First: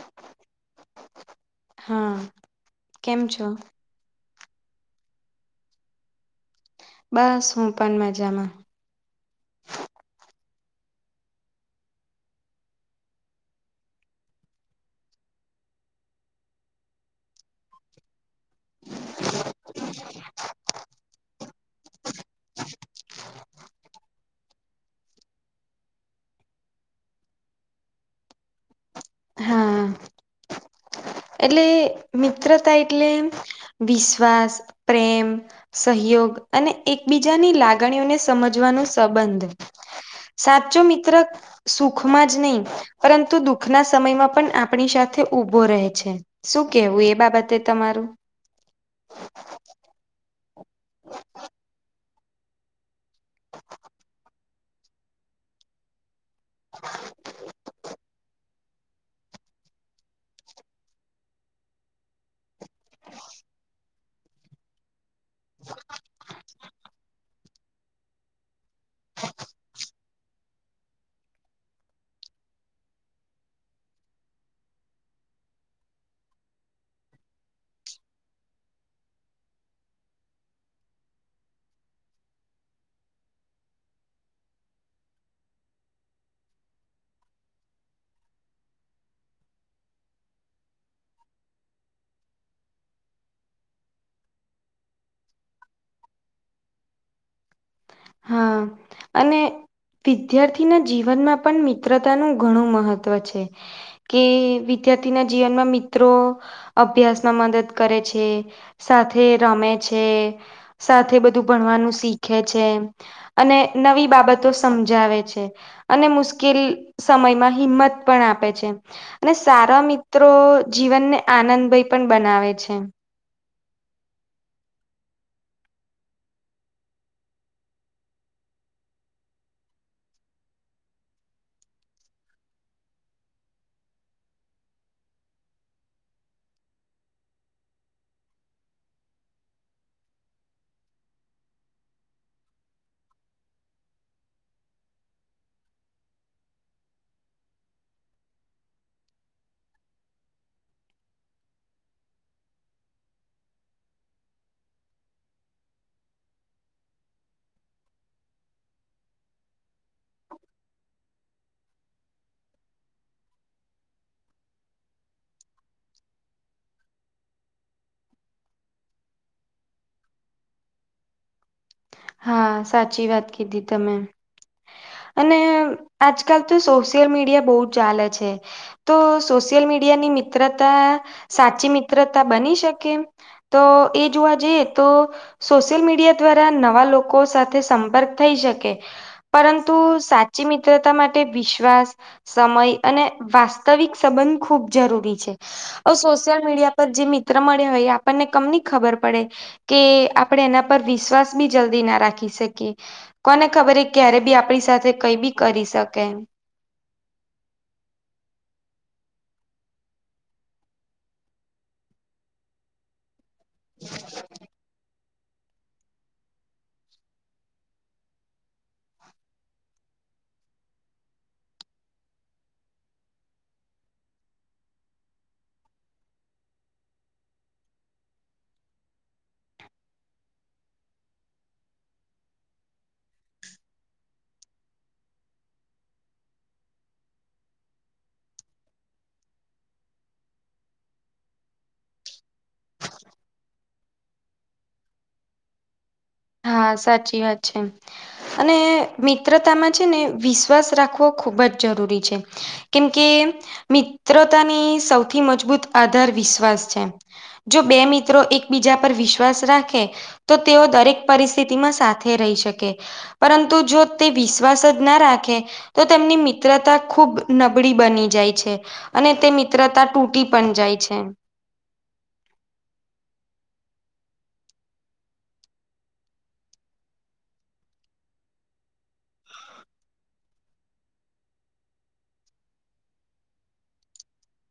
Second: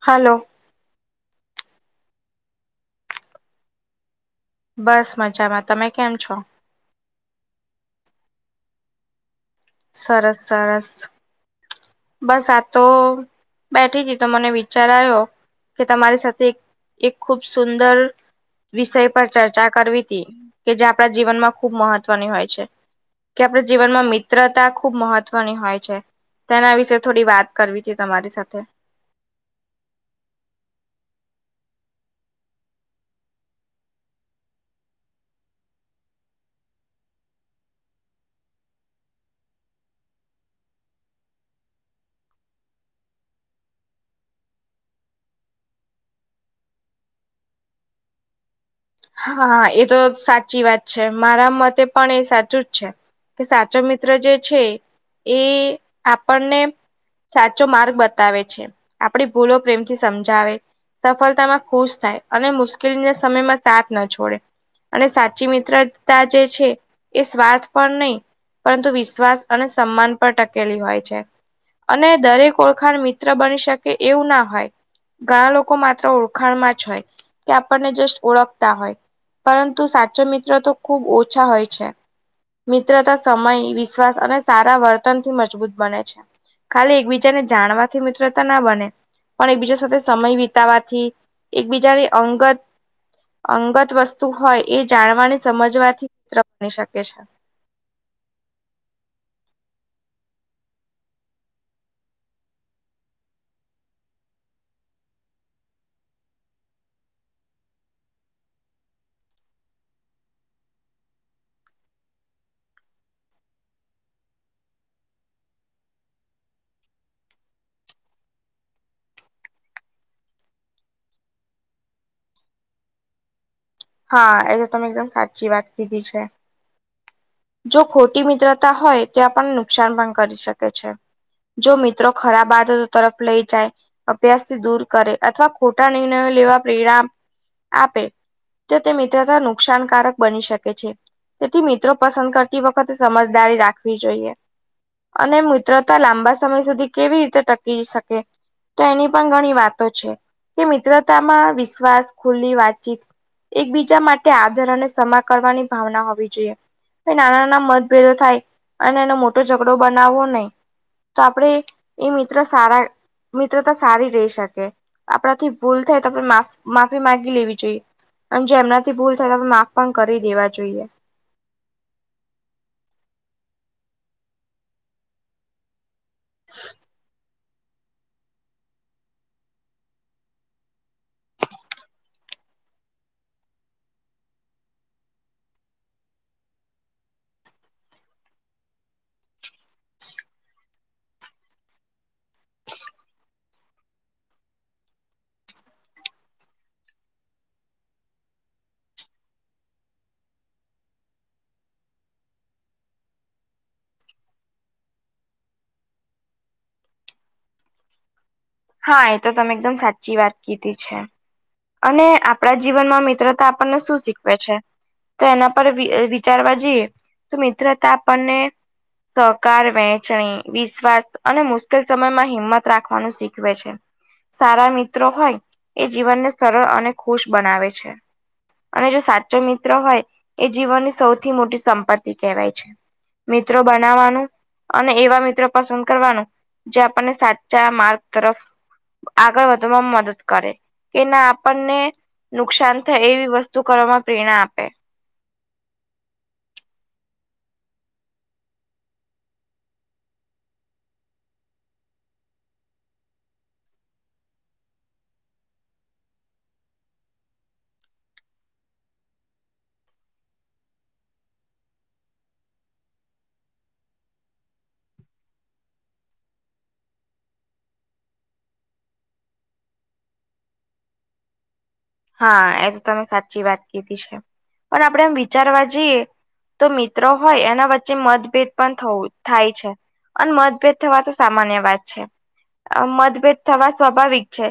હાલો. હા! કેમ છો? બસ મજામાં. તમે કેમ છો? બસ. હું પણ મજામાં. સરસ સરસ. બસ આ તો બેઠીથી તો, મને વિચાર આવો, કે તમારી સાથે એક ખૂબ સુંદર. વિષય પર ચર્ચા કરવી હતી. કે જે આપણા જીવનમાં ખુબ મહત્વની હોય છે. કે આપડ જીવનમાં મિત્રતા ખુબ મહત્વની હોય છે. તેના વિશે થોડી વાત કરવી હતી તમારી સાથે. હા એટલે મિત્રતા એટલે વિશ્વાસ, પ્રેમ સહયોગ અને એક બીજાની લાગણીઓને સમજવાનું સંબંધ. સાચો મિત્ર સુખમાં જ નહી, પરંતુ દુઃખના સમયમાં પણ આપણી સાથે ઉભો રહે છે. શું કેવું એ બાબતે તમારું? હા! એ તો સાચી વાત છે. મારા મતે પણ એ સાચું જ છે. કે સાચો મિત્ર જે છે એ આપણને સાચો માર્ગ બતાવે છે. આપડી ભૂલો પ્રેમથી સમજાવે. સફળતામાં ખુશ થાય. અને મુશ્કેલી ના સમયમાં સાથ ન છોડે. અને સાચી મિત્રતા જે છે એ સ્વાર્થ પણ નહી, પરંતુ વિશ્વાસ અને સન્માન પણ ટકેલી હોય છે. અને દરેક ઓળખાણ મિત્ર બની શકે. એવું ના હોય. ઘણા લોકો માત્ર ઓળખાણમાં હોય. કે આપણને જસ્ટ ઓળખ હોય. પરંતુ સાચો મિત્ર તો ખુબ ઓછા હોય છે. મિત્રતા સમય, વિશ્વાસ અને સારા વર્તનથી મજબૂત બને છે. ખાલી એક બીજા ને જાણવાથી મિત્રતા ના બને. પણ એક બીજા સાથે સમય વિતાવાથી, એકબીજાને અંગત અંગત વસ્તુ હોય, એ જાણવાને સમજવાથી ત્ર બની શકે છે. હા! અને વિદ્યાર્થીના જીવનમાં પન મિત્રતાનું ઘણું મહત્વ છે. કે વિદ્યાર્થીના જીવનમાં, મિત્રો અભ્યાસમાં મદદ કરે છે. સાથે રમે છે. સાથે બધું ભણવાનું શીખે છે. અને નવી બાબતો સમજાવે છે. અને મુશ્કેલ સમયમાં હિંમત પણ આપે છે. અને સારા મિત્રો જીવનને, આનંદભય પણ બનાવે છે. હા એ તો તમે એકદમ સાચી વાત કીધી છે. જો ખોટી મિત્રતા હોય તે આપણને નુકસાન પણ કરી શકે છે. જો મિત્રો ખરાબ આદતો તરફ લઈ જાય અભ્યાસથી દૂર કરે અથવા ખોટા નિર્ણયો લેવા પ્રેઆ આપે તો તે મિત્રતા નુકસાનકારક બની શકે છે તેથી મિત્રો પસંદ કરતી વખતે સમજદારી રાખવી જોઈએ. અને મિત્રતા લાંબા સમય સુધી કેવી રીતે ટકી શકે. તો એની પણ ઘણી વાતો છે કે મિત્રતામાં વિશ્વાસ ખુલ્લી વાતચીત એકબીજા માટે આદર અને સમા કરવાની ભાવના હોવી જોઈએ. તે નાના નાના મતભેદો થાય અને એનો મોટો ઝઘડો બનાવવો નહીં. તો આપણડે એ મિત્ર સારા મિત્રતા સારી રહી શકે આપણાથી ભૂલ થાય તો આપ માફ માફી માંગી લેવી જોઈએ. અન જો એમનાથી ભૂલ થાય તો માફ પણ કરી દેવા જોઈએ. હા સાચી વાત કીધી તમે. અને આજકાલ તો સોશિયલ મીડિયા બહુ ચાલે છે. તો સોશિયલ મીડિયાની મિત્રતા સાચી મિત્રતા બની શકે? તો એ જોવા જઈએ તો સોશિયલ મીડિયા દ્વારા નવા લોકો સાથે સંપર્ક થઈ શકે પરં તું સાચી મિત્રતા માટે વિશ્વાસ સમય અને વાસ્તવિક સંબંધ ખૂબ જરૂરી છે. અવ સોશિયલ મીડિયા પર જે મિત્ર મળ્યા હોય એ આપણને કમની ખબર પડે. કે આપડે એના પર વિશ્વાસ બી જલ્દી ના રાખી શકીએ કોને ખબર ક્યારે બી આપ પડી સાથે કઈ બી કરી શકે એમ. હા એ તો તમે એકદમ સાચી વાત કીધી છે અને આપણા જીવનમાં મિત્ર તા આપણને શું શીખવે છે. તો એના પર વી વિચારવા જઈએ તો મિત્રતા આપણને સહકાર, વહેચણી, વિશ્વાસ અને મુશ્કેલ સમયમાં હિંમત રાખવાનું શીખ ખવે છે સારા મિત્રો હોય એ જીવનને સરળ અને ખુશ બનાવે છે. અને જો સાચો મિત્ર હોય એ જીવનની સૌથી મોટી સંપત્તિ કહેવાય છે. મિત્રો બનાવવાનું અને એવા મિત્રો પસંદ કરવાનું જે આપણને સાચા માર્ગ તરફ આગળ વધવામાં મદદ કરે કે ના આપણને નુકસાન થાય એવી વસ્તુ કરવામાં પ્રેરણા આપે. હા સાચી વાત છે. અને મિત્રતામાં છે ને વિશ્વાસ રાખવો ખૂબ જ જરૂરી છે. કેમ કે મિત્રતાની સૌથી મજબૂત આધાર વિશ્વાસ છે. જો બે મિત્રો એકબીજા પર વિશ્વાસ રાખે તો તેઓ દરેક પરિસ્થિતિમાં સાથે રહી શકે પરંતુ જો તે વિશ્વાસ જ ના રાખે તો તેમની મિત્રતા ખુબ નબળી બની જાય છે. અને તે મિત્રતા તૂટી પણ જાય છે. હા એ તો તમે સાચી વાત કીધી છે પણ આપડે એમ વિચારવા જઈએ તો મિત્રો હોય એના વચ્ચે મતભેદ પણ થવું થાય છે અને મતભેદ થવા તો સામાન્ય વાત છે આ મતભેદ થવા સ્વાભાવિક છે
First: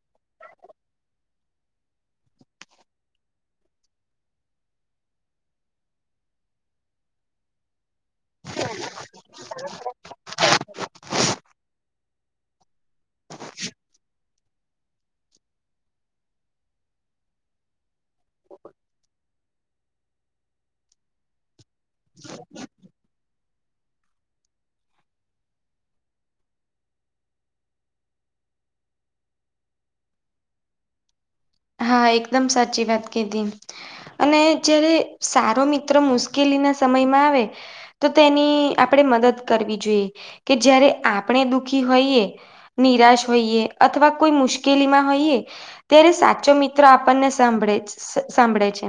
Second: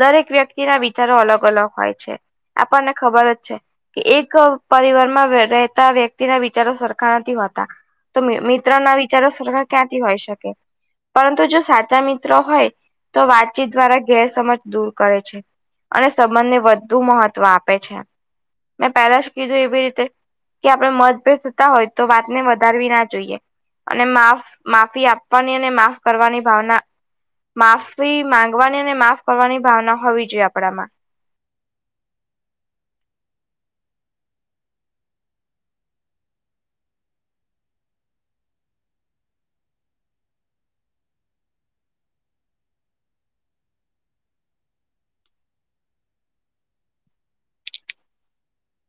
દરેક વ્યક્તિ ના વિચારો અલગ અલગ હોય છે આપણને ખબર જ છે કે એક પરિવારમાં રહેતા વ્યક્તિના વિચારો સરખા નથી હોતા તો મિત્ર ના વિચારો સરખા ક્યાંથી હોય શકે પરંતુ જો સાચા મિત્ર હોય તો વાતચીત દ્વારા ગેરસજ દૂર કરે છે અને સંબંધને વધુ મહત્વ આપે છે મેં પહેલા જ કીધું એવી રીતે કે આપણે મતભેદ હોય તો વાતને વધારવી ના જોઈએ અને માફ માફી આપવાની અને માફ કરવાની ભાવના માફી માંગવાની અને માફ કરવાની ભાવના હોવી જોઈએ આપડામાં હા એકદમ સાચી વાત કીતી અને જારે સારો મિત્ર મુશ્કેલીના સમયમાં આવે તો તેની આપણે મદદ કરવી જોઈએ કે જયારે આપણે દુખી હોઈએ નિરાશ હોઈએ અથવા કોઈ મુશ્કેલીમાં હોઈએ ત્યારે સાચ ચો મિત્રો આપણને સાંભળે સાંભળે છે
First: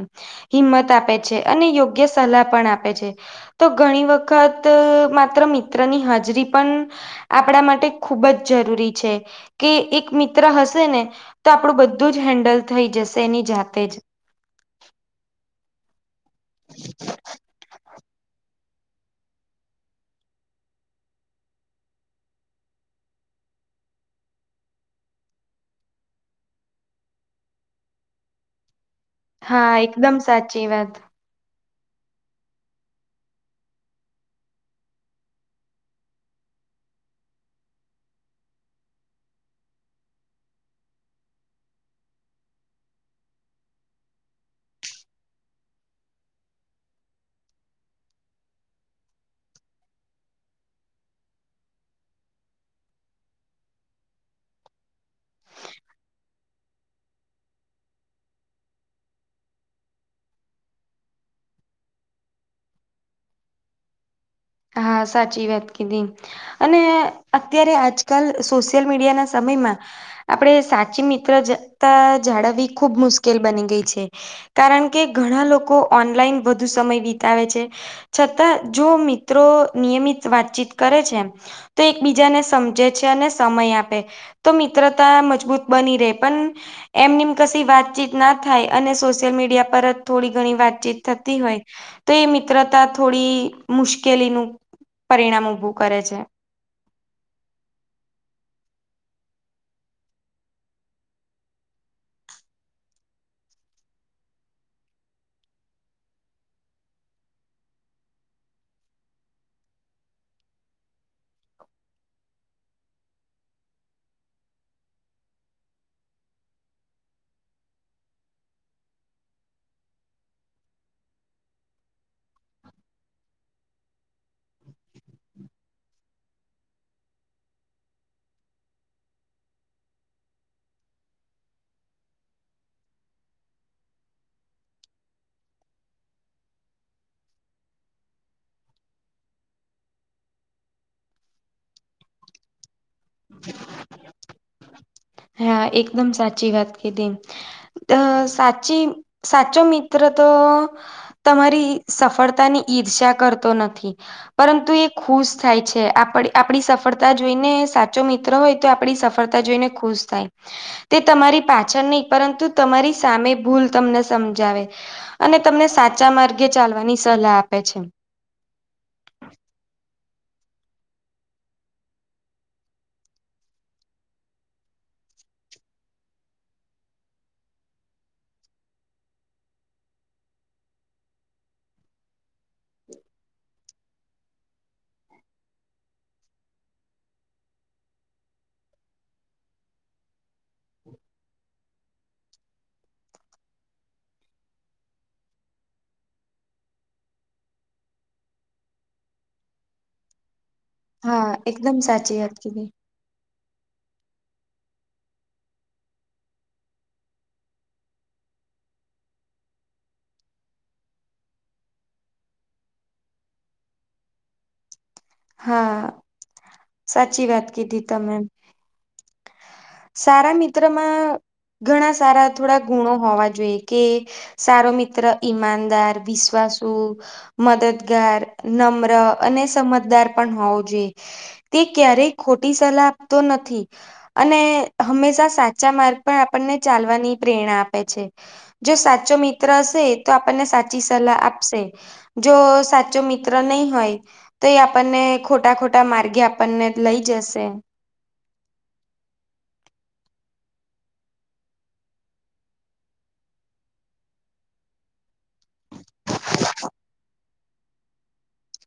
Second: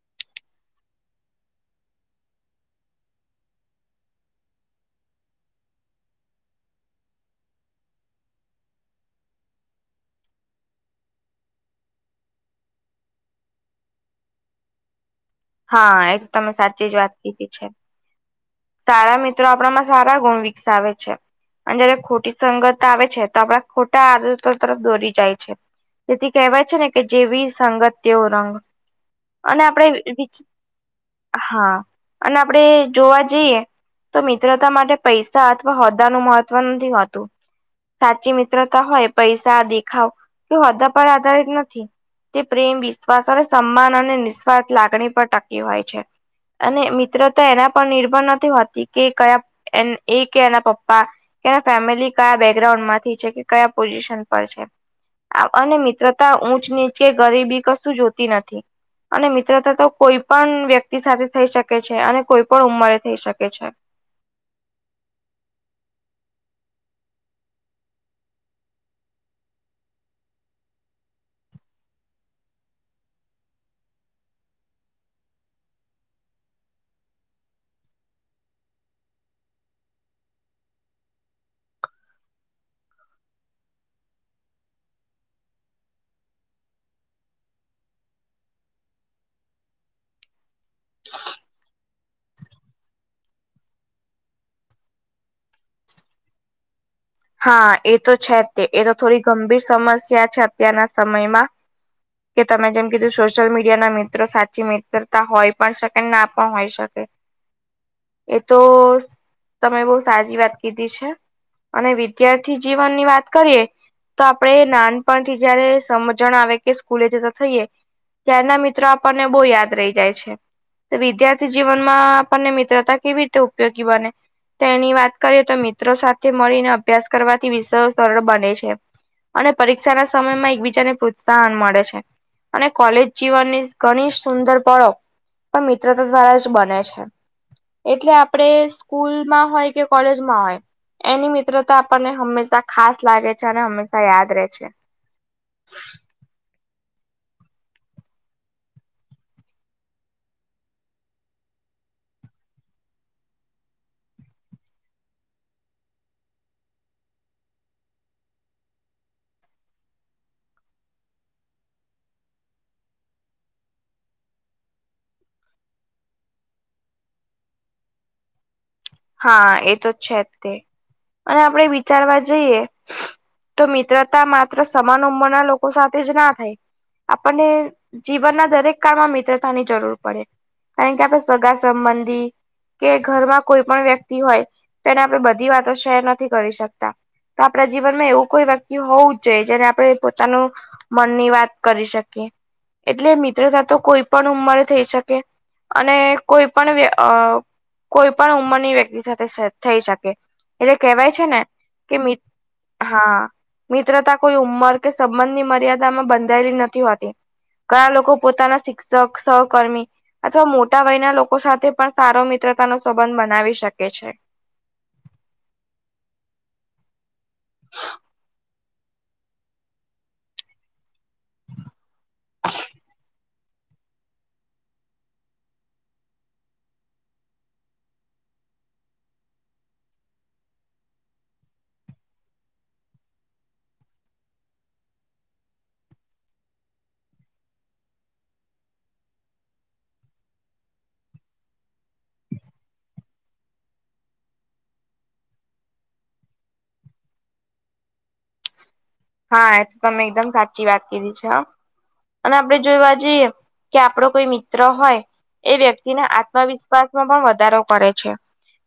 હિંમત આપે છે અને યોગ્ય સલાહ પણ આપે છે તો ઘણી વખત માત્ર મિત્રની હાજરી પણ આપણા માટે ખૂબ જ જરૂરી છે કે એક મિત્ર હશે ને તો આપડું બધું જ હેન્ડલ થઈ જશે એની જાતે જ હા એ તો તમે સાચી જ વાત કીધી છે સારા મિત્રો આપણામાં સારા ગુણ વિકસાવે છે અને જયારે ખોટી સંગત આવે છે તો આપડા ખોટા આદતો તરફ દોરી જાય છે તેથી કહેવાય છે ને કે જેવી સંગત તેવો રંગ અને હા એકદમ આપડે સાચી વાત હા અને આપડે જોવા જઈએ તો મિત્રતા માટે પૈસા અથવા હોદ્દા નું મહત્વ નથી હોતું સાચી મિત્રતા હોય પૈસા દેખાવ કે હોદા પર આધારિત નથી તે પ્રેમ વિશ્વાસ અને સમાન અને નિસ્વાર્થ લાગણી પર ટકી હોય છે અને મિત્રો તો એના પર નિર્ભર નથી હોતી કે કયા એ કે એના પપ્પા એના ફેમિલી કયા બેકગ્રાઉન્ડ માંથી છે કે કયા પોઝિશન પર છે અને મિત્રતા ઊંચ નીચે કે ગરીબી કશું જોતી નથી અને મિત્રતા તો કોઈ પણ વ્યક્તિ સાથે થઈ શકે છે અને કોઈ પણ ઉંમરે થઈ શકે છે હા સાચી વાત કીધી અને અત્યારે આજકાલ સોશિયલ મીડિયાના સમયમાં આપડે સાચી મિત્ર જતા જાળવવી ખુબ મુશ્કેલ બની ગઈ છે કારણ કે ઘણા લોકો ઓનલાઈન વધુ સમય વિતાવે છે છતાં જો મિ ત્રો નિયમિત વાતચીત કરે છે એમ તો એકબીજાને સમજે છે અને સમય આપે તો મિત્રતા મજબૂત બની રહે પણ એમનીમ કશ વાતચીત ના થાય અને સોશિયલ મીડિયા પર જ થોડી ઘણી વાતચીત થતી હોય તો એ મિત્રતા થોડી મુશ્કેલીનું પરિણામ ઊભું કરે છે હા એ તો છે તે એ તો થોડી ગંભીર સમસ્યા છે અત્યારના સમયમાં કે તમે જેમ કીધું સોશિયલ મીડિયા ના મિત્રો સાચી મિત્રતા હોય પણ શકે ના પણ હોય શકે એ તો તમે બહુ સારી વાત કીધી છે અને વિદ્યાર્થી જીવન ની વાત કરીએ તો આપડે નાનપણથી જયારે સમજણ આવે કે સ્કૂલે જતા થઈ યએ ત્યારના મિત્રો આપણને બોહ યાદ રહી જાય છે વિદ્યાર્થી જીવનમાં આપણને મિત્રતા કેવી રીતે ઉપયોગી બને તેની વાત કરીએ તો મિત્રો સાથે મળીને અભ્યાસ કરવાથી વિષયો સરળ બને છે અને પરીક્ષા ના સમયમાં એકબીજાને પ્રોત્સાહન મળે છે અને કોલેજ જીવનની ઘણી સુંદર પળો પણ મિત્રતા દ્વારા જ બને છે એટલે આપડે સ્કૂલમાં હોય કે કોલેજમાં હોય એની મિત્રતા આપણને હંમેશા ખાસ લાગે છે અને હંમેશા યાદ રહે છે હા એકદમ સાચી વાત કીધી અ સાચી સાચો મિત્ર તો તમારી સફળતા ની ઈર્ષા કરતો નથી પરંતુ એ ખુશ થાય છે આપડી સફળતા જોઈને સાચો મિત્ર હોય તે આપણી સફળતા જોઈને ખુશ તે તમારી પાછળ નહી પરંતુ તમારી સામે ભૂલ તમને સમજાવે અને તમને સાચા માર્ગે ચાલવાની સલાહ આપે છે. હા એ તો છે જ તે અને આપણે વિચારવા જઈએ. તો મિત્રતા માત્ર સમાન ઉંમરના લોકો સાથે જ ના થાય. આપણને જીવનના દરેક કાળમાં મિત્રતાની જરૂર પડે. કારણ કે આપણે સગા સંબંધી કે ઘરમાં કોઈ. પણ વ્યક્તિ હોય તો એને આપણે બધી વાતો શેર નથી કરી શકતા. તો આપણા જીવનમાં એવું કોઈ વ્યક્તિ હોવું જ જોઈએ જેને આપણે પોતાનું મનની વાત. કરી શકીએ એટલે મિત્રતા તો કોઈ પણ ઉંમરે થઈ શકે. અને કોઈ પણ કોઈ પણ ઉંમર. વ્યક્તિ સાથે થઈ શકે એટલે કેહેવાય છે હા ને એકદમ કે. સાચી વાત કીધી. હા મિત્રતા કોઈ ઉંમર કે સંબંધની મર્યાદામાં બંધાયેલી નથી હોતી. ઘણા લોકો પોતાના શિક્ષક સહકર્મી. અથવા મોટા વયના લોકો સાથે પણ સારો મિત્રતા નો સંબંધ બનાવી શકે છે. હા સાચી વાત કીધી તમે. સારા મિત્ર માં ઘણા સારા થોડા ગુણો હોવા. જો કે સારો મિત્ર ઈમાનદાર વિશ્વાસુ. મદદગાર નમ્ર અને સમજદાર પણ હોવો જોઈએ. તે ક્યારેય ખોટી સલાહ આપતો નથી અને. હંમેશા સાચા માર્ગ પણ આપણને ચાલવાની પ્રેરણા આપે છે. જો સાચો મિત્ર હશે તો આપણને સાચી સલાહ આપશે. જો સાચો મિત્ર નહી હોય. તો એ આપણને ખોટા ખોટા માર્ગે આપણને લઈ જશે. હા એ તો તમે એકદમ સાચી વાત કિધી છે. હો અને આપડે જોયવા જઈએ કે આપડો કોઈ મિત્ર હોય. એ વ્યક્તિના આત્મવિશ્વાસમાં પણ વધારો કરે છે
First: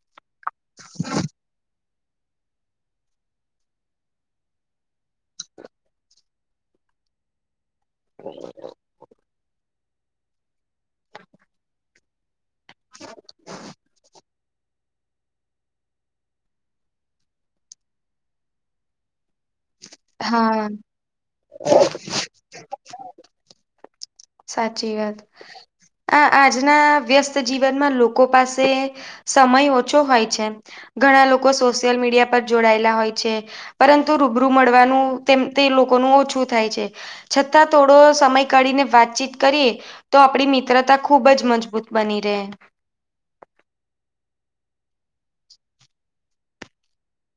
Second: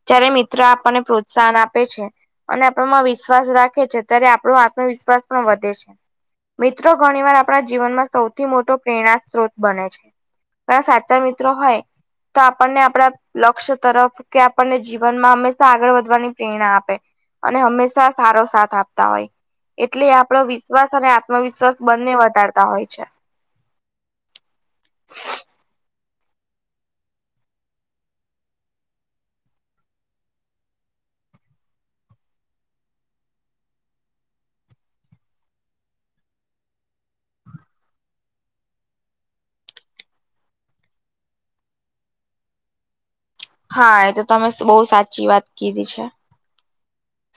જ્યારે. મિત્ર આપણને પ્રોત્સાહન આપે છે અને આપણમાં વિશ્વાસ રાખે છે ત્યારે આપણો આત્મવિશ્વાસ. વધે છે મિત્રો ઘણી વાર આપણા જીવનમાં સૌથી મોટો પ્રેરણા સ્ત્રોત બને છે. સાચા મિત્રો હોય તો આપણને આપડા લક્ષ્ય તરફ કે. આપણને જીવનમાં હંમેશા આગળ વધવાની પ્રેરણા આપે અને હંમેશા સારો સાથ આપતા હોય. એટલે આપડો હા વિશ્વાસ અને આત્મવિશ્વાસ બંને વધારતા હોય છે. સાચી વાત. આ આજના વ્યસ્ત જીવનમાં લોકો પાસે સમય ઓછો હોય છે. ઘણા લોકો સોશિયલ મીડિયા પર જોડાયેલા હોય છે પરંતુ રૂબરૂ મળવાનું. તે લોકોનું ઓછું થાય છે. છતાં થોડો સમય કાઢીને વાતચીત કરીએ. તો આપડી મિત્રતા ખુબ જ મજબૂત બની રહે. હા એ તો તમે બહુ સાચી વાત કીધી છે.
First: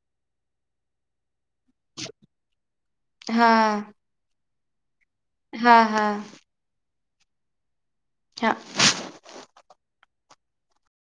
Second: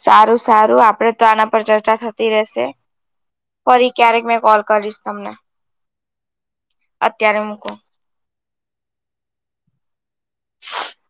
સારું સારું આપડે ત્ર. પર ચર્ચા થતી રહેશે હા ફરી ક્યારેક મેં કોલ કરીશ તમને. હા હા. અત્યારે મૂકો હા હ